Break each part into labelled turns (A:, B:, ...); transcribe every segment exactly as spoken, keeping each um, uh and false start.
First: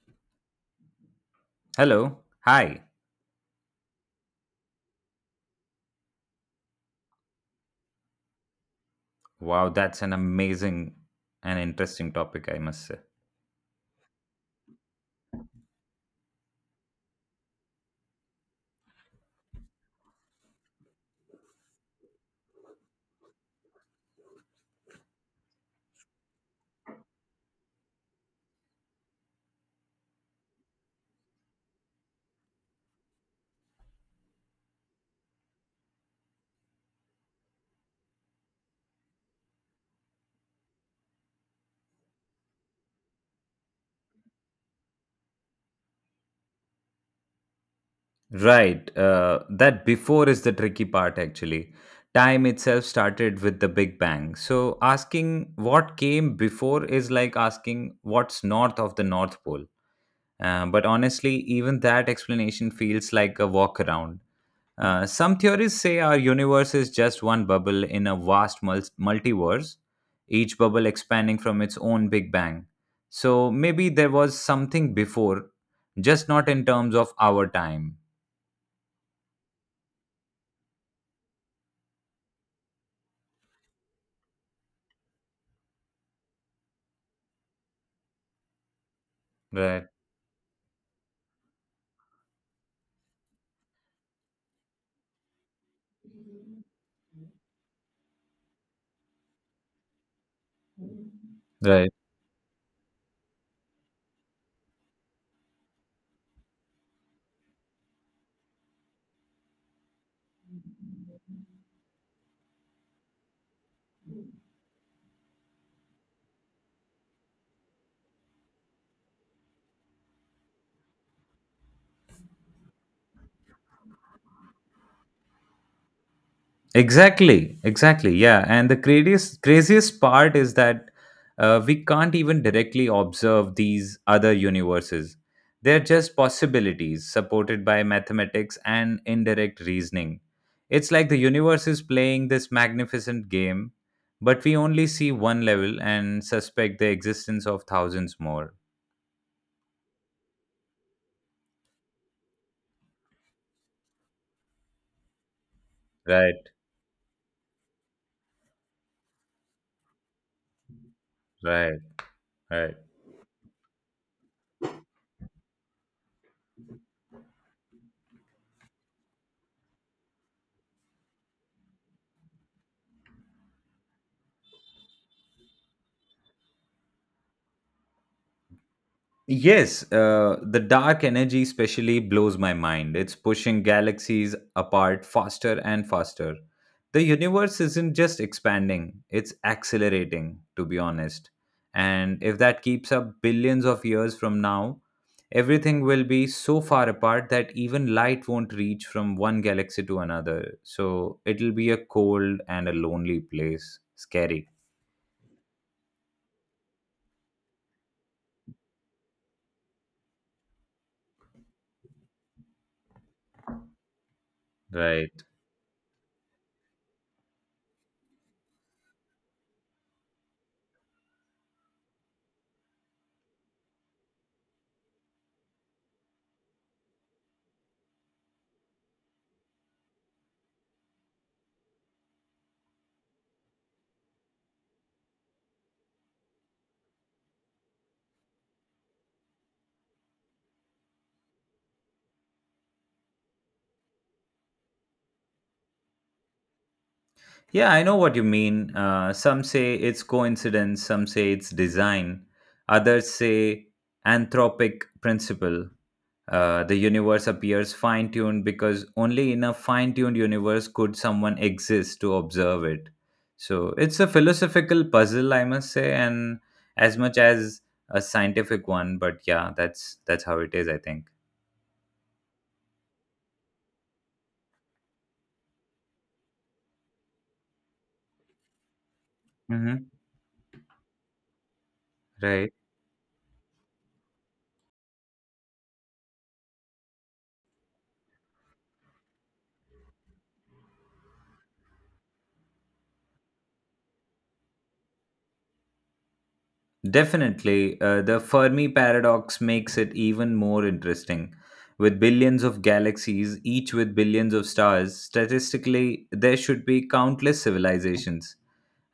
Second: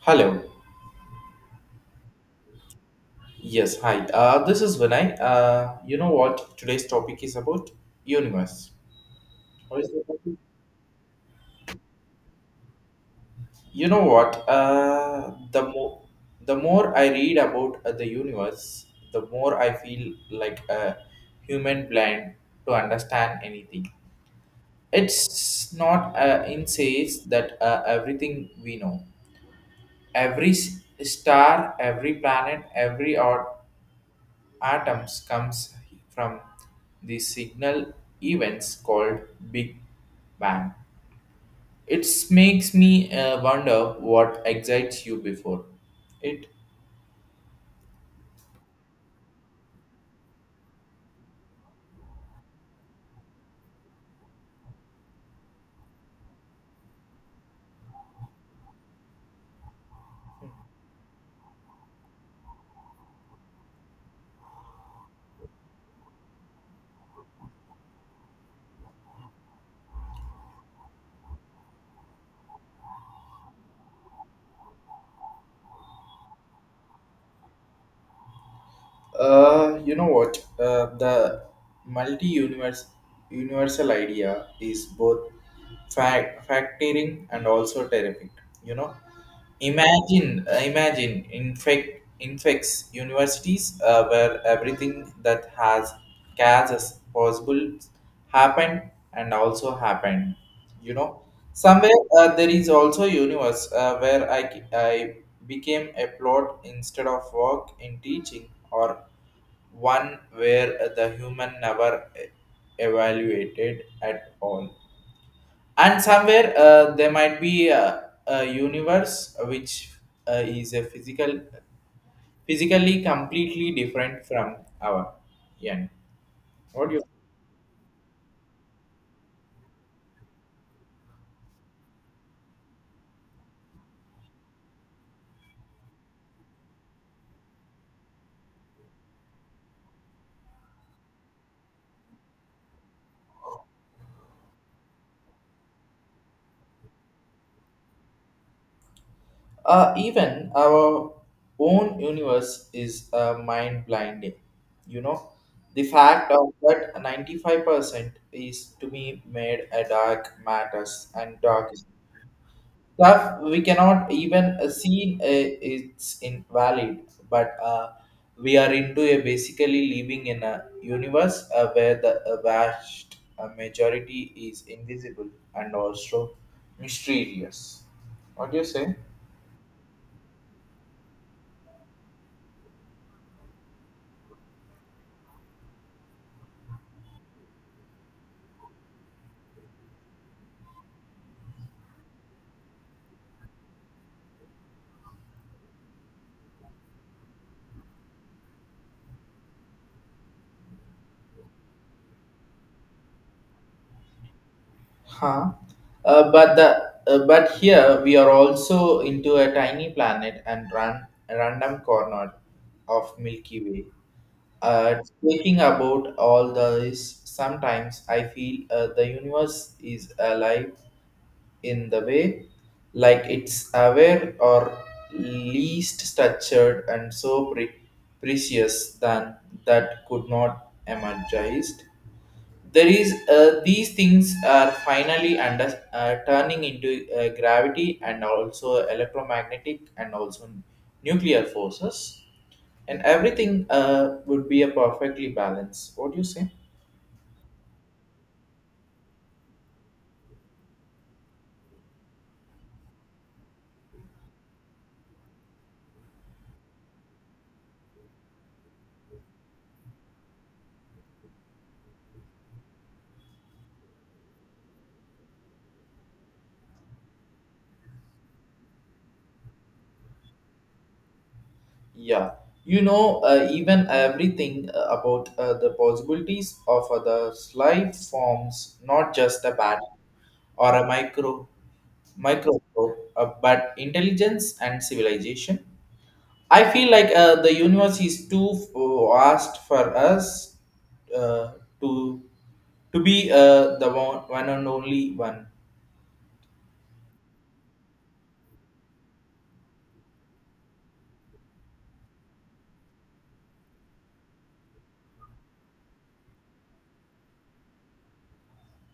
A: Hello.
B: Hello. Hi.
A: Yes, hi. Uh, this is Vinay. Uh, you know what today's topic is about? Universe.
B: Wow,
A: What is the
B: that's an
A: topic?
B: amazing and interesting topic, I must say.
A: You know what? Uh, the more the more I read about uh, the universe, the more I feel like a human blind to understand anything. It's not uh, in says that uh, everything we know, every s- star, every planet, every or atoms comes from the signal events called Big Bang. It makes me uh, wonder what excites you before it.
B: Right. Uh, that before is the tricky part, actually. Time itself started with the Big Bang. So asking what came before is like asking what's north of the North Pole. Uh, but honestly, even that explanation feels like a walk around. Uh, some theories say our universe is just one bubble in a vast mul- multiverse, each bubble expanding from its own Big Bang. So maybe there was something before, just not in terms of our time.
A: Uh, you know what? Uh, the multi-universe universal idea is both fact factoring and also terrific. You know,
B: Right.
A: imagine uh, imagine infect infects universities uh, where everything that has gas as possible happened and also happened, you know, somewhere,
B: right.
A: uh, there is also universe uh, where I ke- I became a plot instead of work in teaching, or one where the human never e- evaluated at all, and somewhere uh, there might be a, a universe which uh, is a physical physically completely different from our end. What do you?
B: Exactly, exactly. Yeah, and the craziest craziest part is that uh, we can't even directly observe these other universes. They're just possibilities supported by mathematics and indirect reasoning. It's like the universe is playing this magnificent game, but we only see one level and suspect the existence of thousands more.
A: Uh, even our own universe is uh, mind blinding. You know, the fact of
B: Right,
A: that ninety-five percent is to be made a dark matters and dark
B: right, right.
A: stuff we cannot even uh, see, uh, it's invalid, but uh, we are into a basically living in a universe uh, where the uh, vast uh, majority is invisible and also mysterious. What do you say?
B: Yes, uh, the dark energy especially blows my mind. It's pushing galaxies apart faster and faster. The universe isn't just expanding, it's accelerating, to be honest. And if that keeps up billions of years from now, everything will be so far apart that even light won't reach from one galaxy to another. So it'll be a cold and a lonely place. Scary.
A: Huh. Uh, but the uh, but here we are also into a tiny planet and ran random corner of Milky Way. Uh,
B: Right.
A: speaking about all this, sometimes I feel uh, the universe is alive in the way, like it's aware or least structured and so pre- precious than that could not emerged. There is, uh, these things are finally under uh, turning into uh, gravity and also electromagnetic and also nuclear forces, and everything uh, would be a perfectly balance. What do you say?
B: Yeah, I know what you mean. Uh, some say it's coincidence, some say it's design, others say anthropic principle. Uh, the universe appears fine tuned because only in a fine tuned universe could someone exist to observe it. So it's a philosophical puzzle, I must say, and as much as a scientific one. But yeah, that's that's how it is, I think.
A: Yeah, you know, uh, even everything uh, about uh, the possibilities of other life forms, not just a bat
B: Hmm.
A: or a micro
B: Right.
A: microscope, uh, but intelligence and civilization. I feel like uh, the universe is too uh, vast for us, uh, to to be uh, the one, one and only one.
B: Definitely, uh, the Fermi paradox makes it even more interesting. With billions of galaxies, each with billions of stars, statistically, there should be countless civilizations.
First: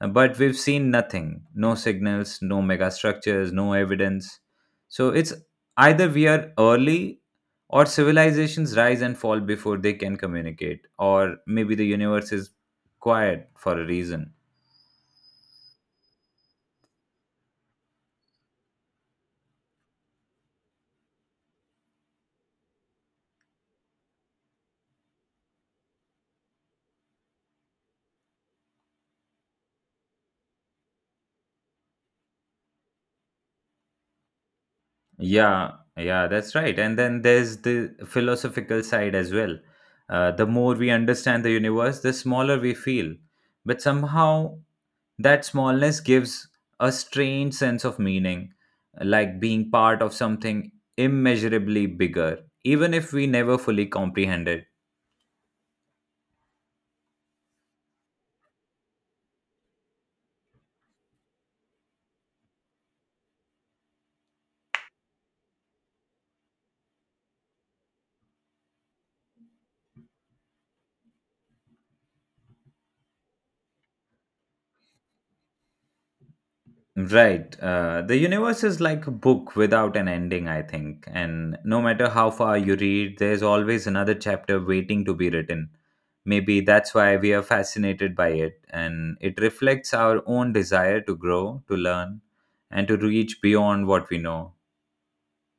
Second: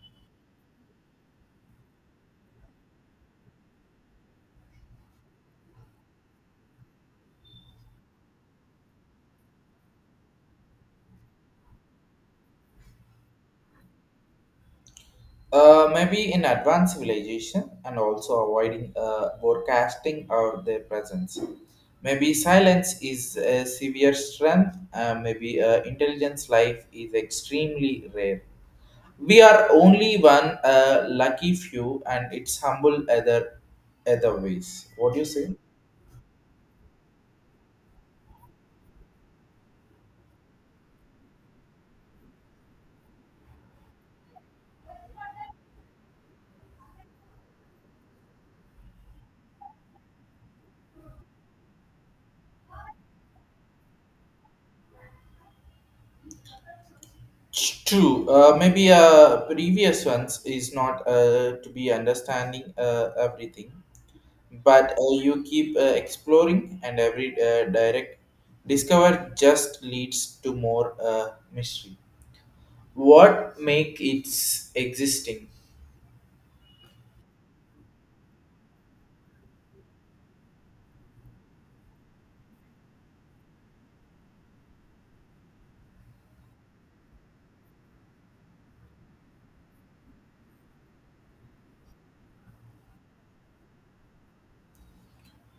B: Uh, But we've seen nothing, no signals, no megastructures, no evidence. So it's either we are early or civilizations rise and fall before they can communicate, or maybe the universe is quiet for a reason.
A: Uh, maybe in advanced civilization and also avoiding uh, forecasting or their presence. Maybe silence is a severe strength. Uh, maybe uh, intelligence life is extremely rare. We are only one uh, lucky few, and it's humble other other ways. What do you say?
B: Yeah, yeah, that's right. And then there's the philosophical side as well. Uh, the more we understand the universe, the smaller we feel. But somehow that smallness gives a strange sense of meaning, like being part of something immeasurably bigger, even if we never fully comprehend it.
A: It's True. Uh, maybe uh, previous ones is not uh, to be understanding uh, everything, but uh, you keep uh, exploring, and every uh, direct discover just leads to more uh, mystery. What make its existing?
B: Right. Uh, the universe is like a book without an ending, I think. And no matter how far you read, there's always another chapter waiting to be written. Maybe that's why we are fascinated by it. And it reflects our own desire to grow, to learn, and to reach beyond what we know.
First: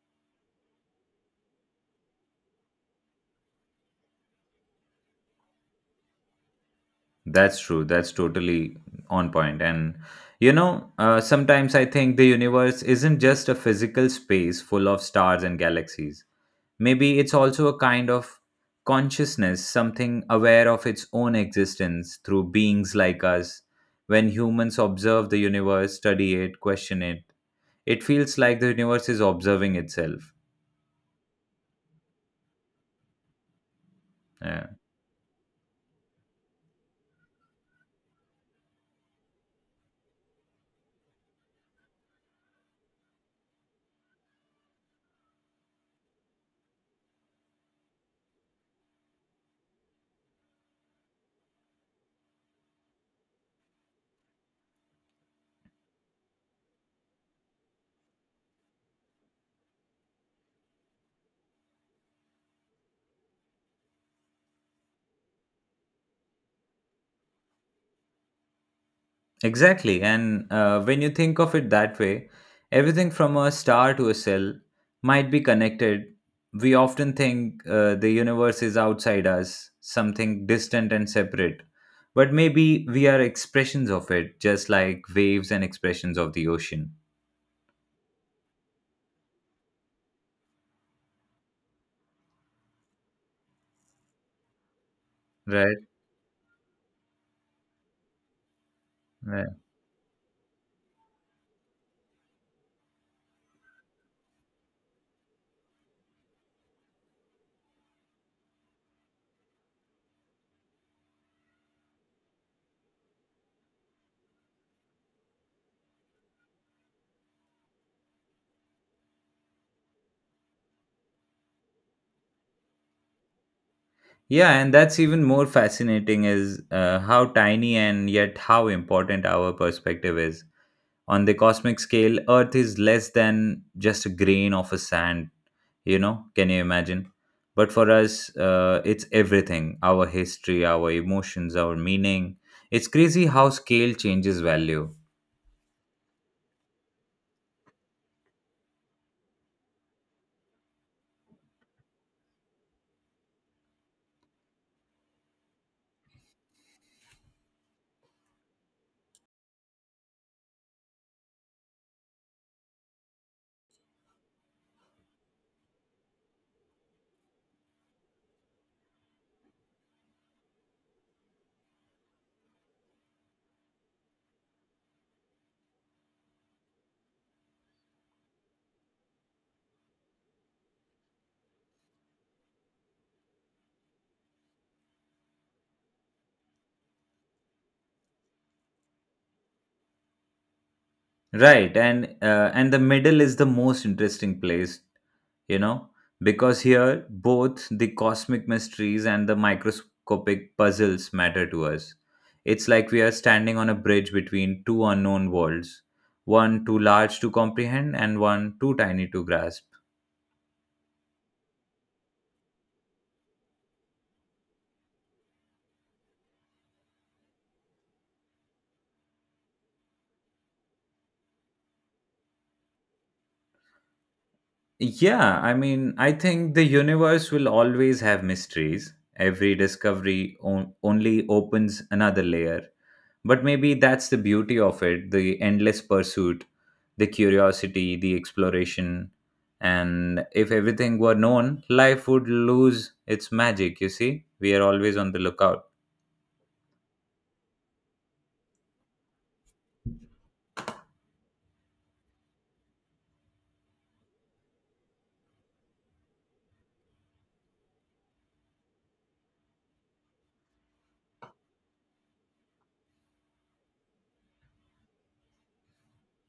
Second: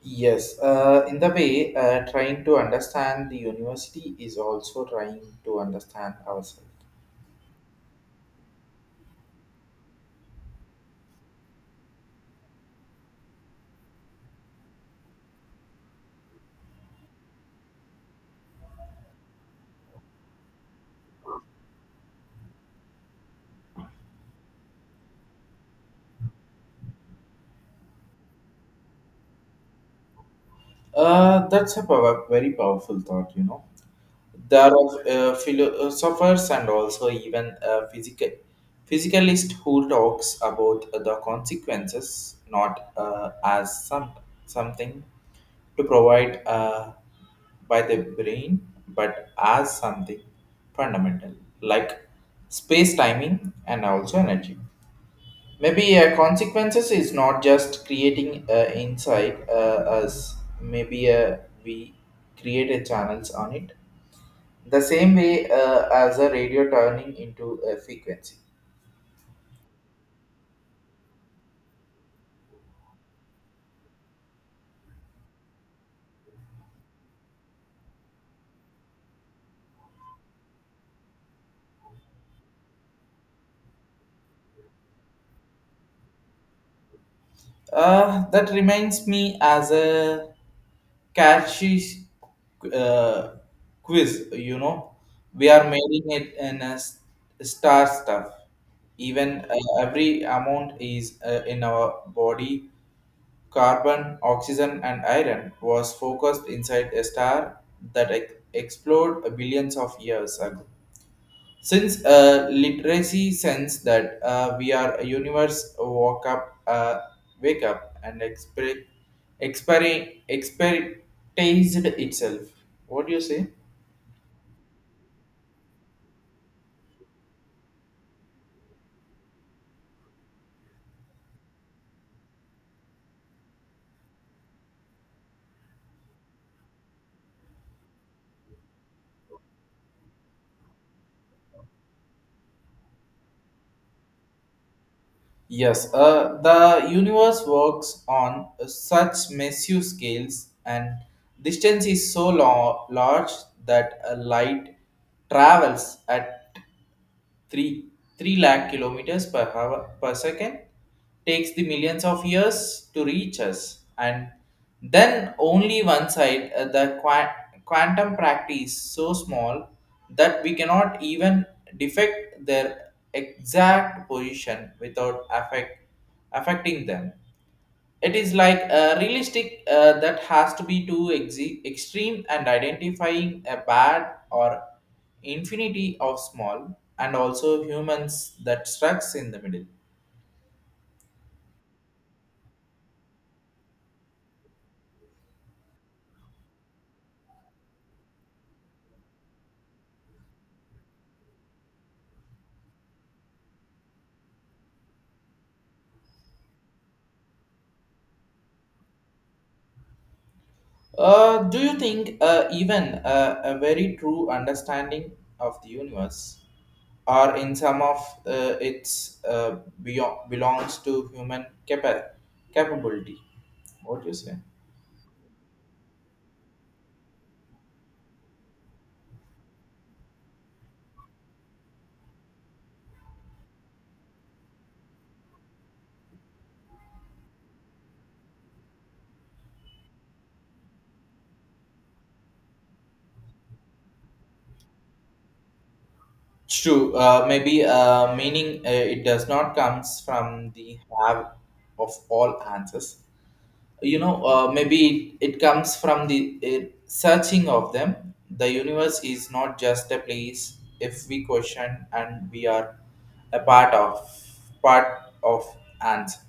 A: Yes, uh, in the way, uh, trying to understand the university is also trying to understand ourselves.
B: That's true. That's totally on point. And you know, uh, sometimes I think the universe isn't just a physical space full of stars and galaxies. Maybe it's also a kind of consciousness, something aware of its own existence through beings like us. When humans observe the universe, study it, question it, it feels like the universe is observing itself.
A: Uh, that's a power, very powerful thought, you know. There
B: Yeah.
A: are uh, philosophers and also even uh, physical physicalist who talks about the consequences, not uh, as some something to provide uh, by the brain, but as something fundamental, like space timing and also energy. Maybe uh, consequences is not just creating uh, inside uh, us. Maybe uh, we created channels on it the same way uh, as a radio turning into a frequency.
B: Exactly. And uh, when you think of it that way, everything from a star to a cell might be connected. We often think uh, the universe is outside us, something distant and separate. But maybe we are expressions of it, just like waves and expressions of the ocean.
A: Uh, that reminds me as a catchy uh, quiz, you know. We are
B: Right,
A: making it in a s- star stuff. Even
B: right.
A: uh, every amount is uh, in our body. Carbon, oxygen, and iron was focused inside a star that ex- exploded billions of years ago. Since uh, literacy sense that uh, we are a universe walk up, uh, wake up and exper- exper- expertised itself. What do you say?
B: Yeah, and that's even more fascinating is uh, how tiny and yet how important our perspective is. On the cosmic scale, Earth is less than just a grain of a sand, you know, can you imagine? But for us, uh, it's everything, our history, our emotions, our meaning. It's crazy how scale changes value.
A: Yes, uh, the universe works on such massive scales, and distance is so long, large that a light travels at 3 3 lakh kilometers per hour per second, takes the millions of years to reach us. And then only one side, uh, the qua- quantum practice so small that we cannot even defect their exact position without affect affecting them. It is like a realistic uh, that has to be too exe- extreme and identifying a bad or infinity of small and also humans that strucks in the middle.
B: Right, and uh, and the middle is the most interesting place, you know, because here both the cosmic mysteries and the microscopic puzzles matter to us. It's like we are standing on a bridge between two unknown worlds, one too large to comprehend and one too tiny to grasp.
A: Uh, do you think uh, even uh, a very true understanding of the universe or in some of uh, its uh, beyond, belongs to human capa- capability? What do you say?
B: Yeah, I mean, I think the universe will always have mysteries. Every discovery on- only opens another layer. But maybe that's the beauty of it, the endless pursuit, the curiosity, the exploration. And if everything were known, life would lose its magic, you see? We are always on the lookout.
A: It's True. Uh, maybe uh, meaning uh, it does not comes from the have of all answers. You know, uh, maybe it, it comes from the uh, searching of them. The universe is not just a place if we question, and we are a part of part of answer.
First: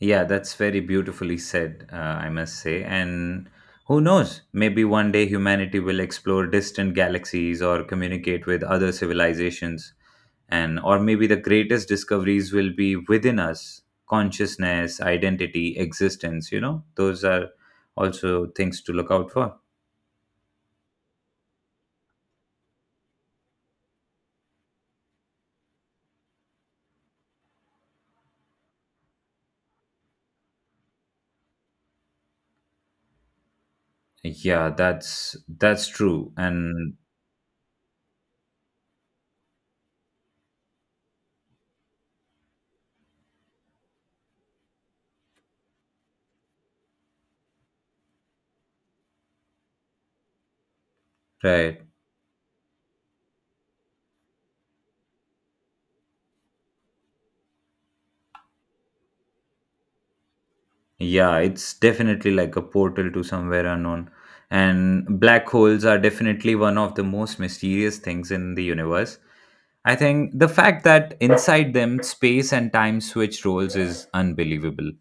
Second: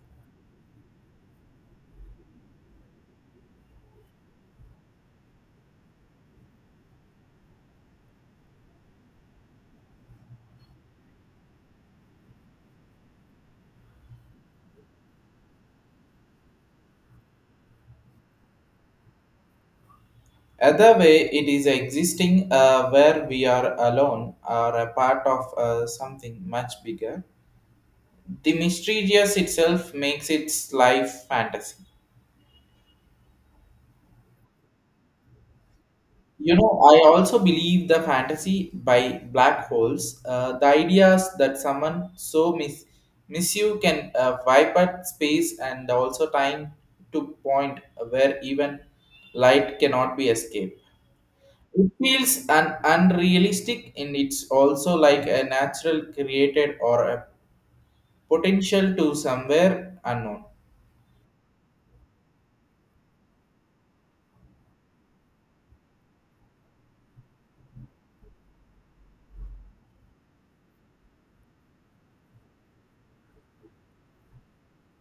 B: Yeah, that's very beautifully said, uh, I must say. And who knows, maybe one day humanity will explore distant galaxies or communicate with other civilizations. And or maybe the greatest discoveries will be within us, consciousness, identity, existence, you know, those are also things to look out for.
A: Other way, it is existing uh, where we are alone or a part of uh, something much bigger. The mysterious itself makes its life fantasy.
B: Yeah, that's that's true.
A: You know,
B: And
A: I also believe the fantasy by black holes, uh, the ideas that someone so mis- misuse can uh, wipe out space and also time to point where even light cannot be escaped.
B: right.
A: It feels an unrealistic, and it's also like a natural created or a potential to somewhere unknown.
B: Yeah, it's definitely like a portal to somewhere unknown. And black holes are definitely one of the most mysterious things in the universe. I think the fact that inside them, space and time switch roles is unbelievable.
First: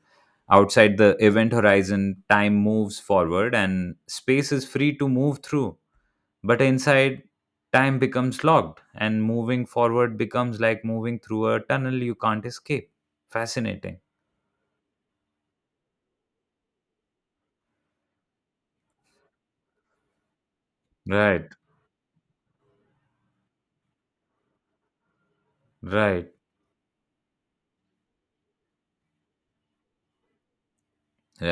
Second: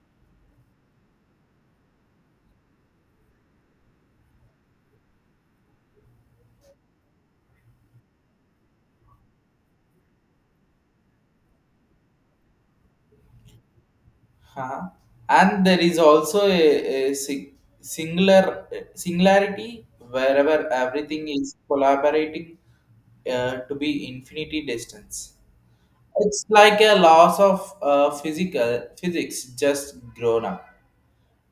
B: Outside the event horizon, time moves forward and space is free to move through. But inside, time becomes locked and moving forward becomes like moving through a tunnel you can't escape. Fascinating.
A: Huh. And there is also a, a si- singular singularity wherever everything
B: Right,
A: is collaborating uh, to be infinity distance.
B: right.
A: It's like a loss of uh, physical physics just grown up.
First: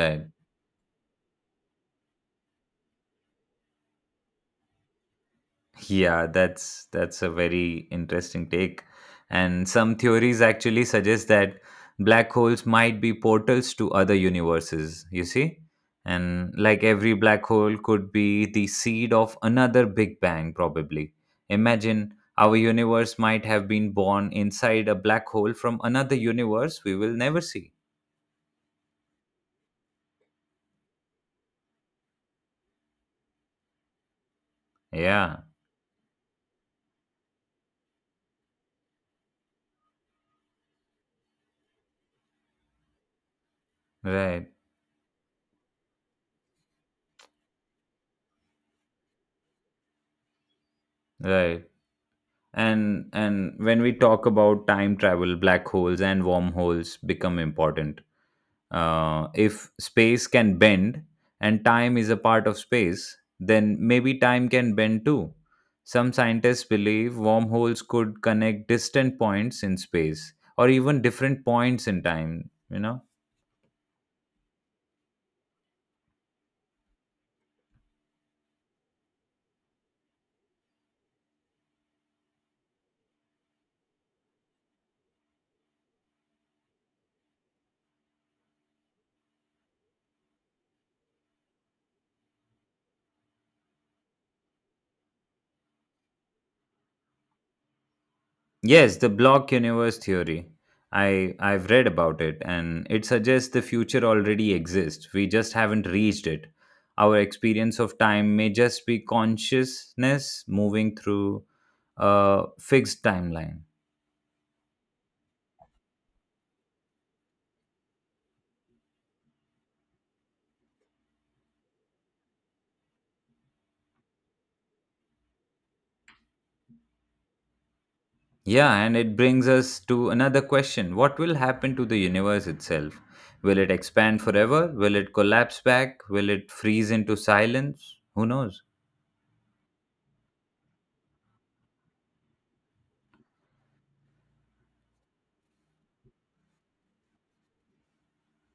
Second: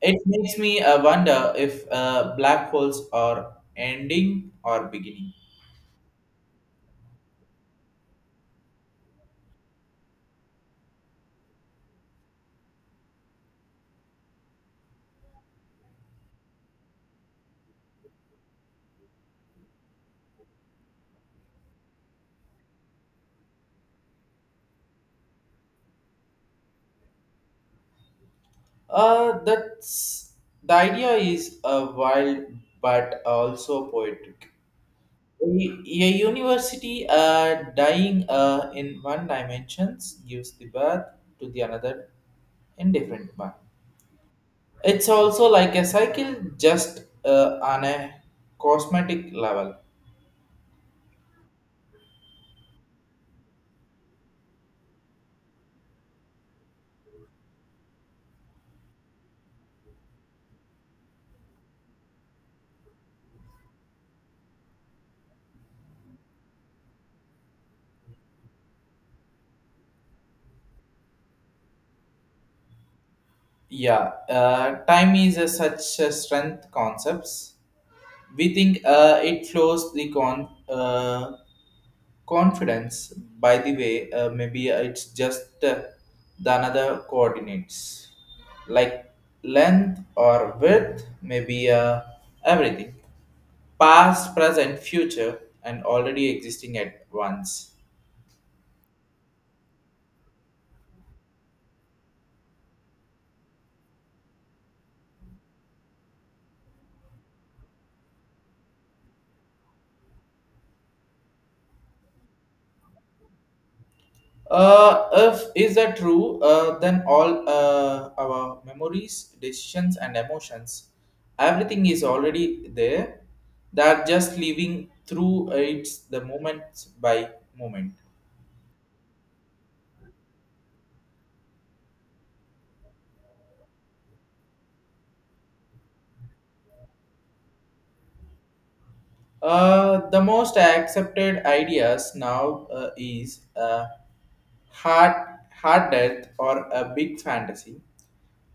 A: It makes me uh, wonder if uh, black holes are ending or beginning.
B: Yeah, that's that's a very interesting take. And some theories actually suggest that black holes might be portals to other universes, you see? And like every black hole could be the seed of another big bang probably. Imagine our universe might have been born inside a black hole from another universe we will never see.
A: Uh, that's the idea is uh, wild but also poetic.
B: Yeah,
A: A university uh, dying uh, in one dimensions gives the birth to the another in different one.
B: right,
A: It's also like a cycle, just uh, on a cosmetic level.
B: right and and when we talk about time travel, black holes and wormholes become important. Uh, if space can bend and time is a part of space, then maybe time can bend too. Some scientists believe wormholes could connect distant points in space or even different points in time, you know?
A: Yeah, uh, time is a such a strength concepts. We think uh, it flows the con uh, Confidence, by the way, uh, maybe it's just uh, the another coordinates like length or width. Maybe uh, everything past, present, future, and already existing at once.
B: Yes, the block universe theory. I I've read about it and it suggests the future already exists. We just haven't reached it. Our experience of time may just be consciousness moving through a fixed timeline.
A: Uh, if is that true, uh, then all uh, our memories, decisions, and emotions, everything is already there. They are just living through it the moment by moment.
B: Yeah, and it brings us to another question. What will happen to the universe itself? Will it expand forever? Will it collapse back? Will it freeze into silence? Who knows?
A: Uh, the most accepted ideas now uh, is uh, hard, hard death or a big fantasy.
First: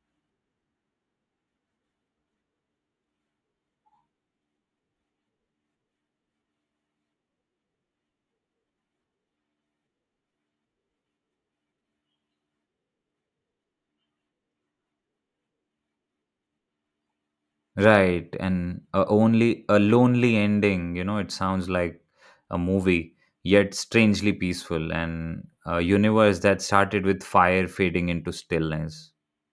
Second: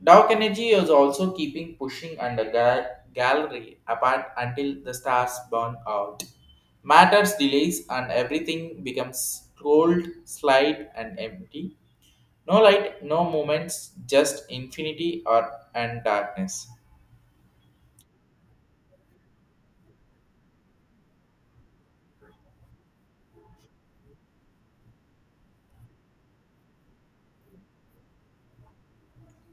A: Dark energy is also keeping pushing under ga- gallery apart until the stars burn out. Matters delays, and everything becomes cold, slight, and empty. No light, no moments, just infinity or and darkness.
B: Right, and a only a lonely ending, you know, it sounds like a movie, yet strangely peaceful, and a universe that started with fire fading into stillness.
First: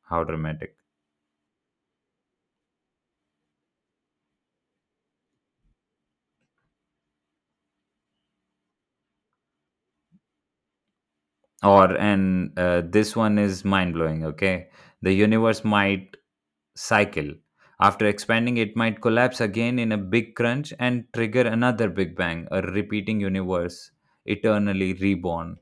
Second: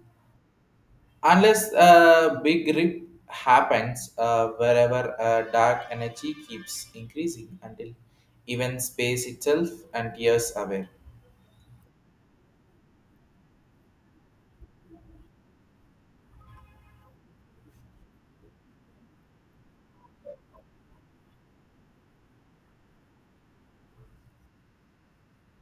B: How dramatic.
A: Unless a big rip happens, uh, wherever uh, dark energy keeps increasing until even space itself and years away.
B: Or and uh, this one is mind blowing, okay? The universe might cycle. After expanding, it might collapse again in a big crunch and trigger another big bang, a repeating universe, eternally reborn.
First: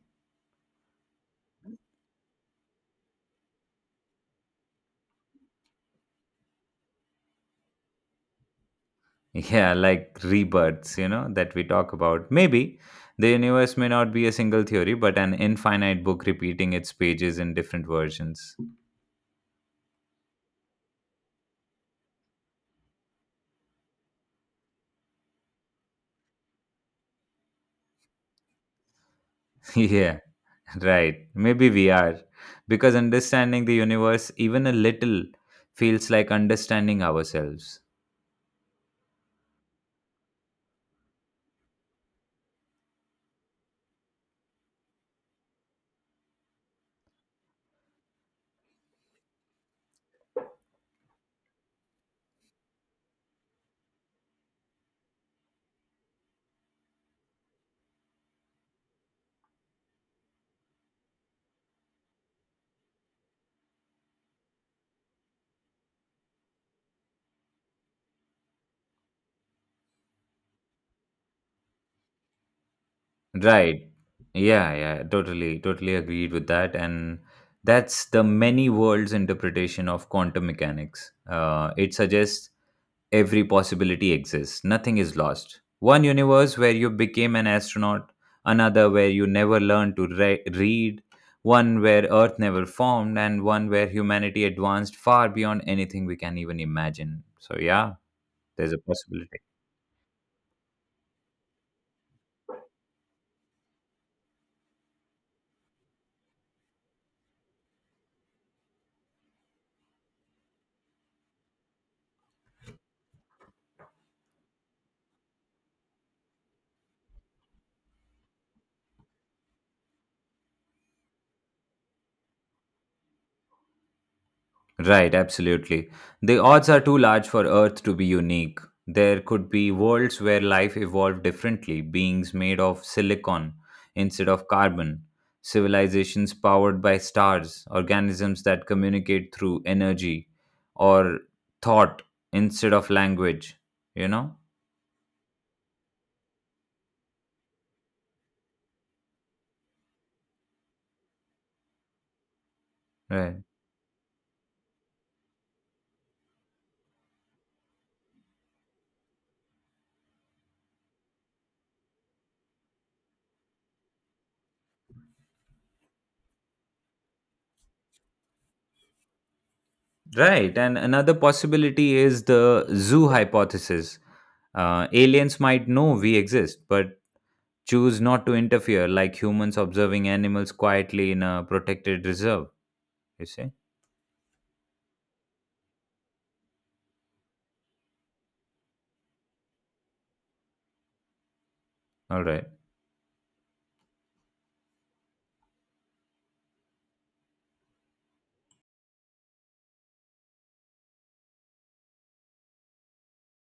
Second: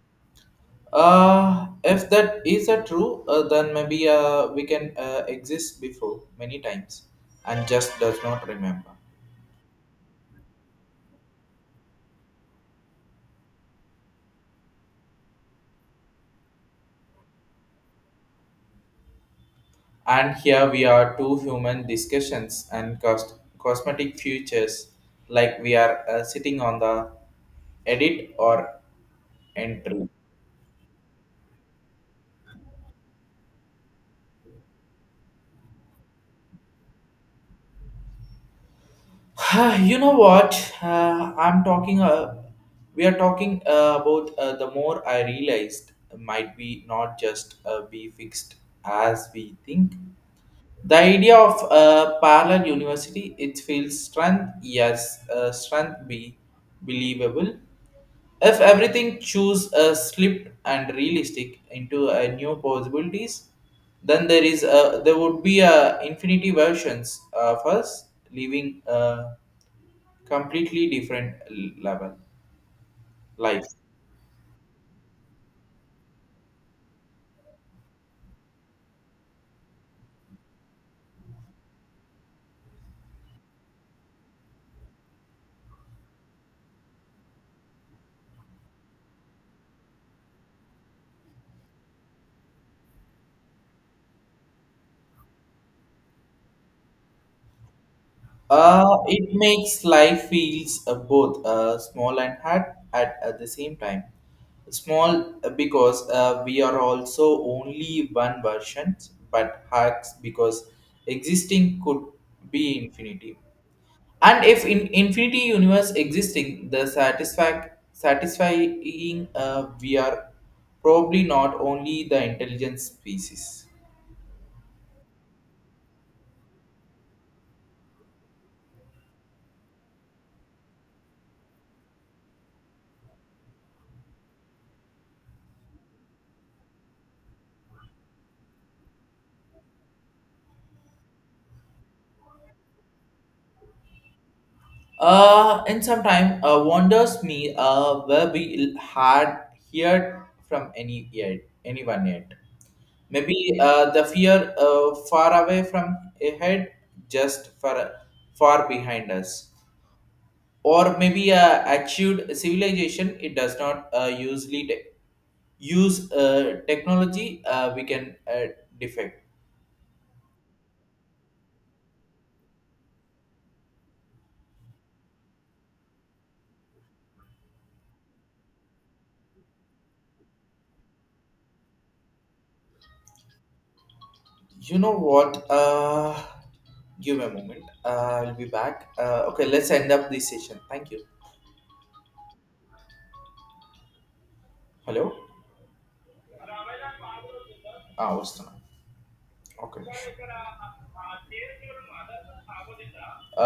A: Uh, if that is a true, uh, then maybe uh, we can uh, exist before many times and just does not remember.
B: Yeah, like rebirths, you know, that we talk about. Maybe the universe may not be a single theory but an infinite book repeating its pages in different versions.
A: And here we are two human discussions and cost- cosmetic futures, like we are uh, sitting on the edit or entry.
B: Yeah. Right, maybe we are. Because understanding the universe, even a little, feels like understanding ourselves.
A: You know what? Uh, I'm talking. Uh, we are talking uh, about uh, the more I realized might be not just uh, be fixed as we think. The idea of uh, parallel university, it feels strength, yes, uh, strength be believable. If everything choose a slipped and realistic into a new possibilities, then there is a there would be a infinity versions of us living. Uh, completely different level life.
B: Right. Yeah, yeah, totally, totally agreed with that. And that's the many worlds interpretation of quantum mechanics. Uh, it suggests every possibility exists. Nothing is lost. One universe where you became an astronaut, another where you never learned to re- read, one where Earth never formed, and one where humanity advanced far beyond anything we can even imagine. So, yeah, there's a
A: Uh, it
B: possibility.
A: makes life feels uh, both uh, small and hard at, at the same time. Small uh, because uh, we are also only one version, but hard because existing could be infinity. And if in infinity universe existing, the satisfac- satisfying uh, we are probably not only the intelligent species.
B: Right, absolutely. The odds are too large for Earth to be unique. There could be worlds where life evolved differently, beings made of silicon instead of carbon, civilizations powered by stars, organisms that communicate through energy or thought instead of language, you know?
A: Uh, and sometimes time, uh, wonders me uh, where we had heard from any yet, anyone yet.
B: Right.
A: Maybe uh, the fear uh, far away from ahead, just far, far behind us. Or maybe uh, achieved civilization, it does not uh, usually te- use uh, technology uh, we can uh, defect.
B: Right, and another possibility is the zoo hypothesis. Uh, aliens might know we exist, but choose not to interfere, like humans observing animals quietly in a protected reserve, you see?
A: You know what? Uh, give me a moment. Uh, I'll be back. Uh, okay, let's end up this session. Thank you.
B: All right.
A: Hello. Ah, Western. Okay.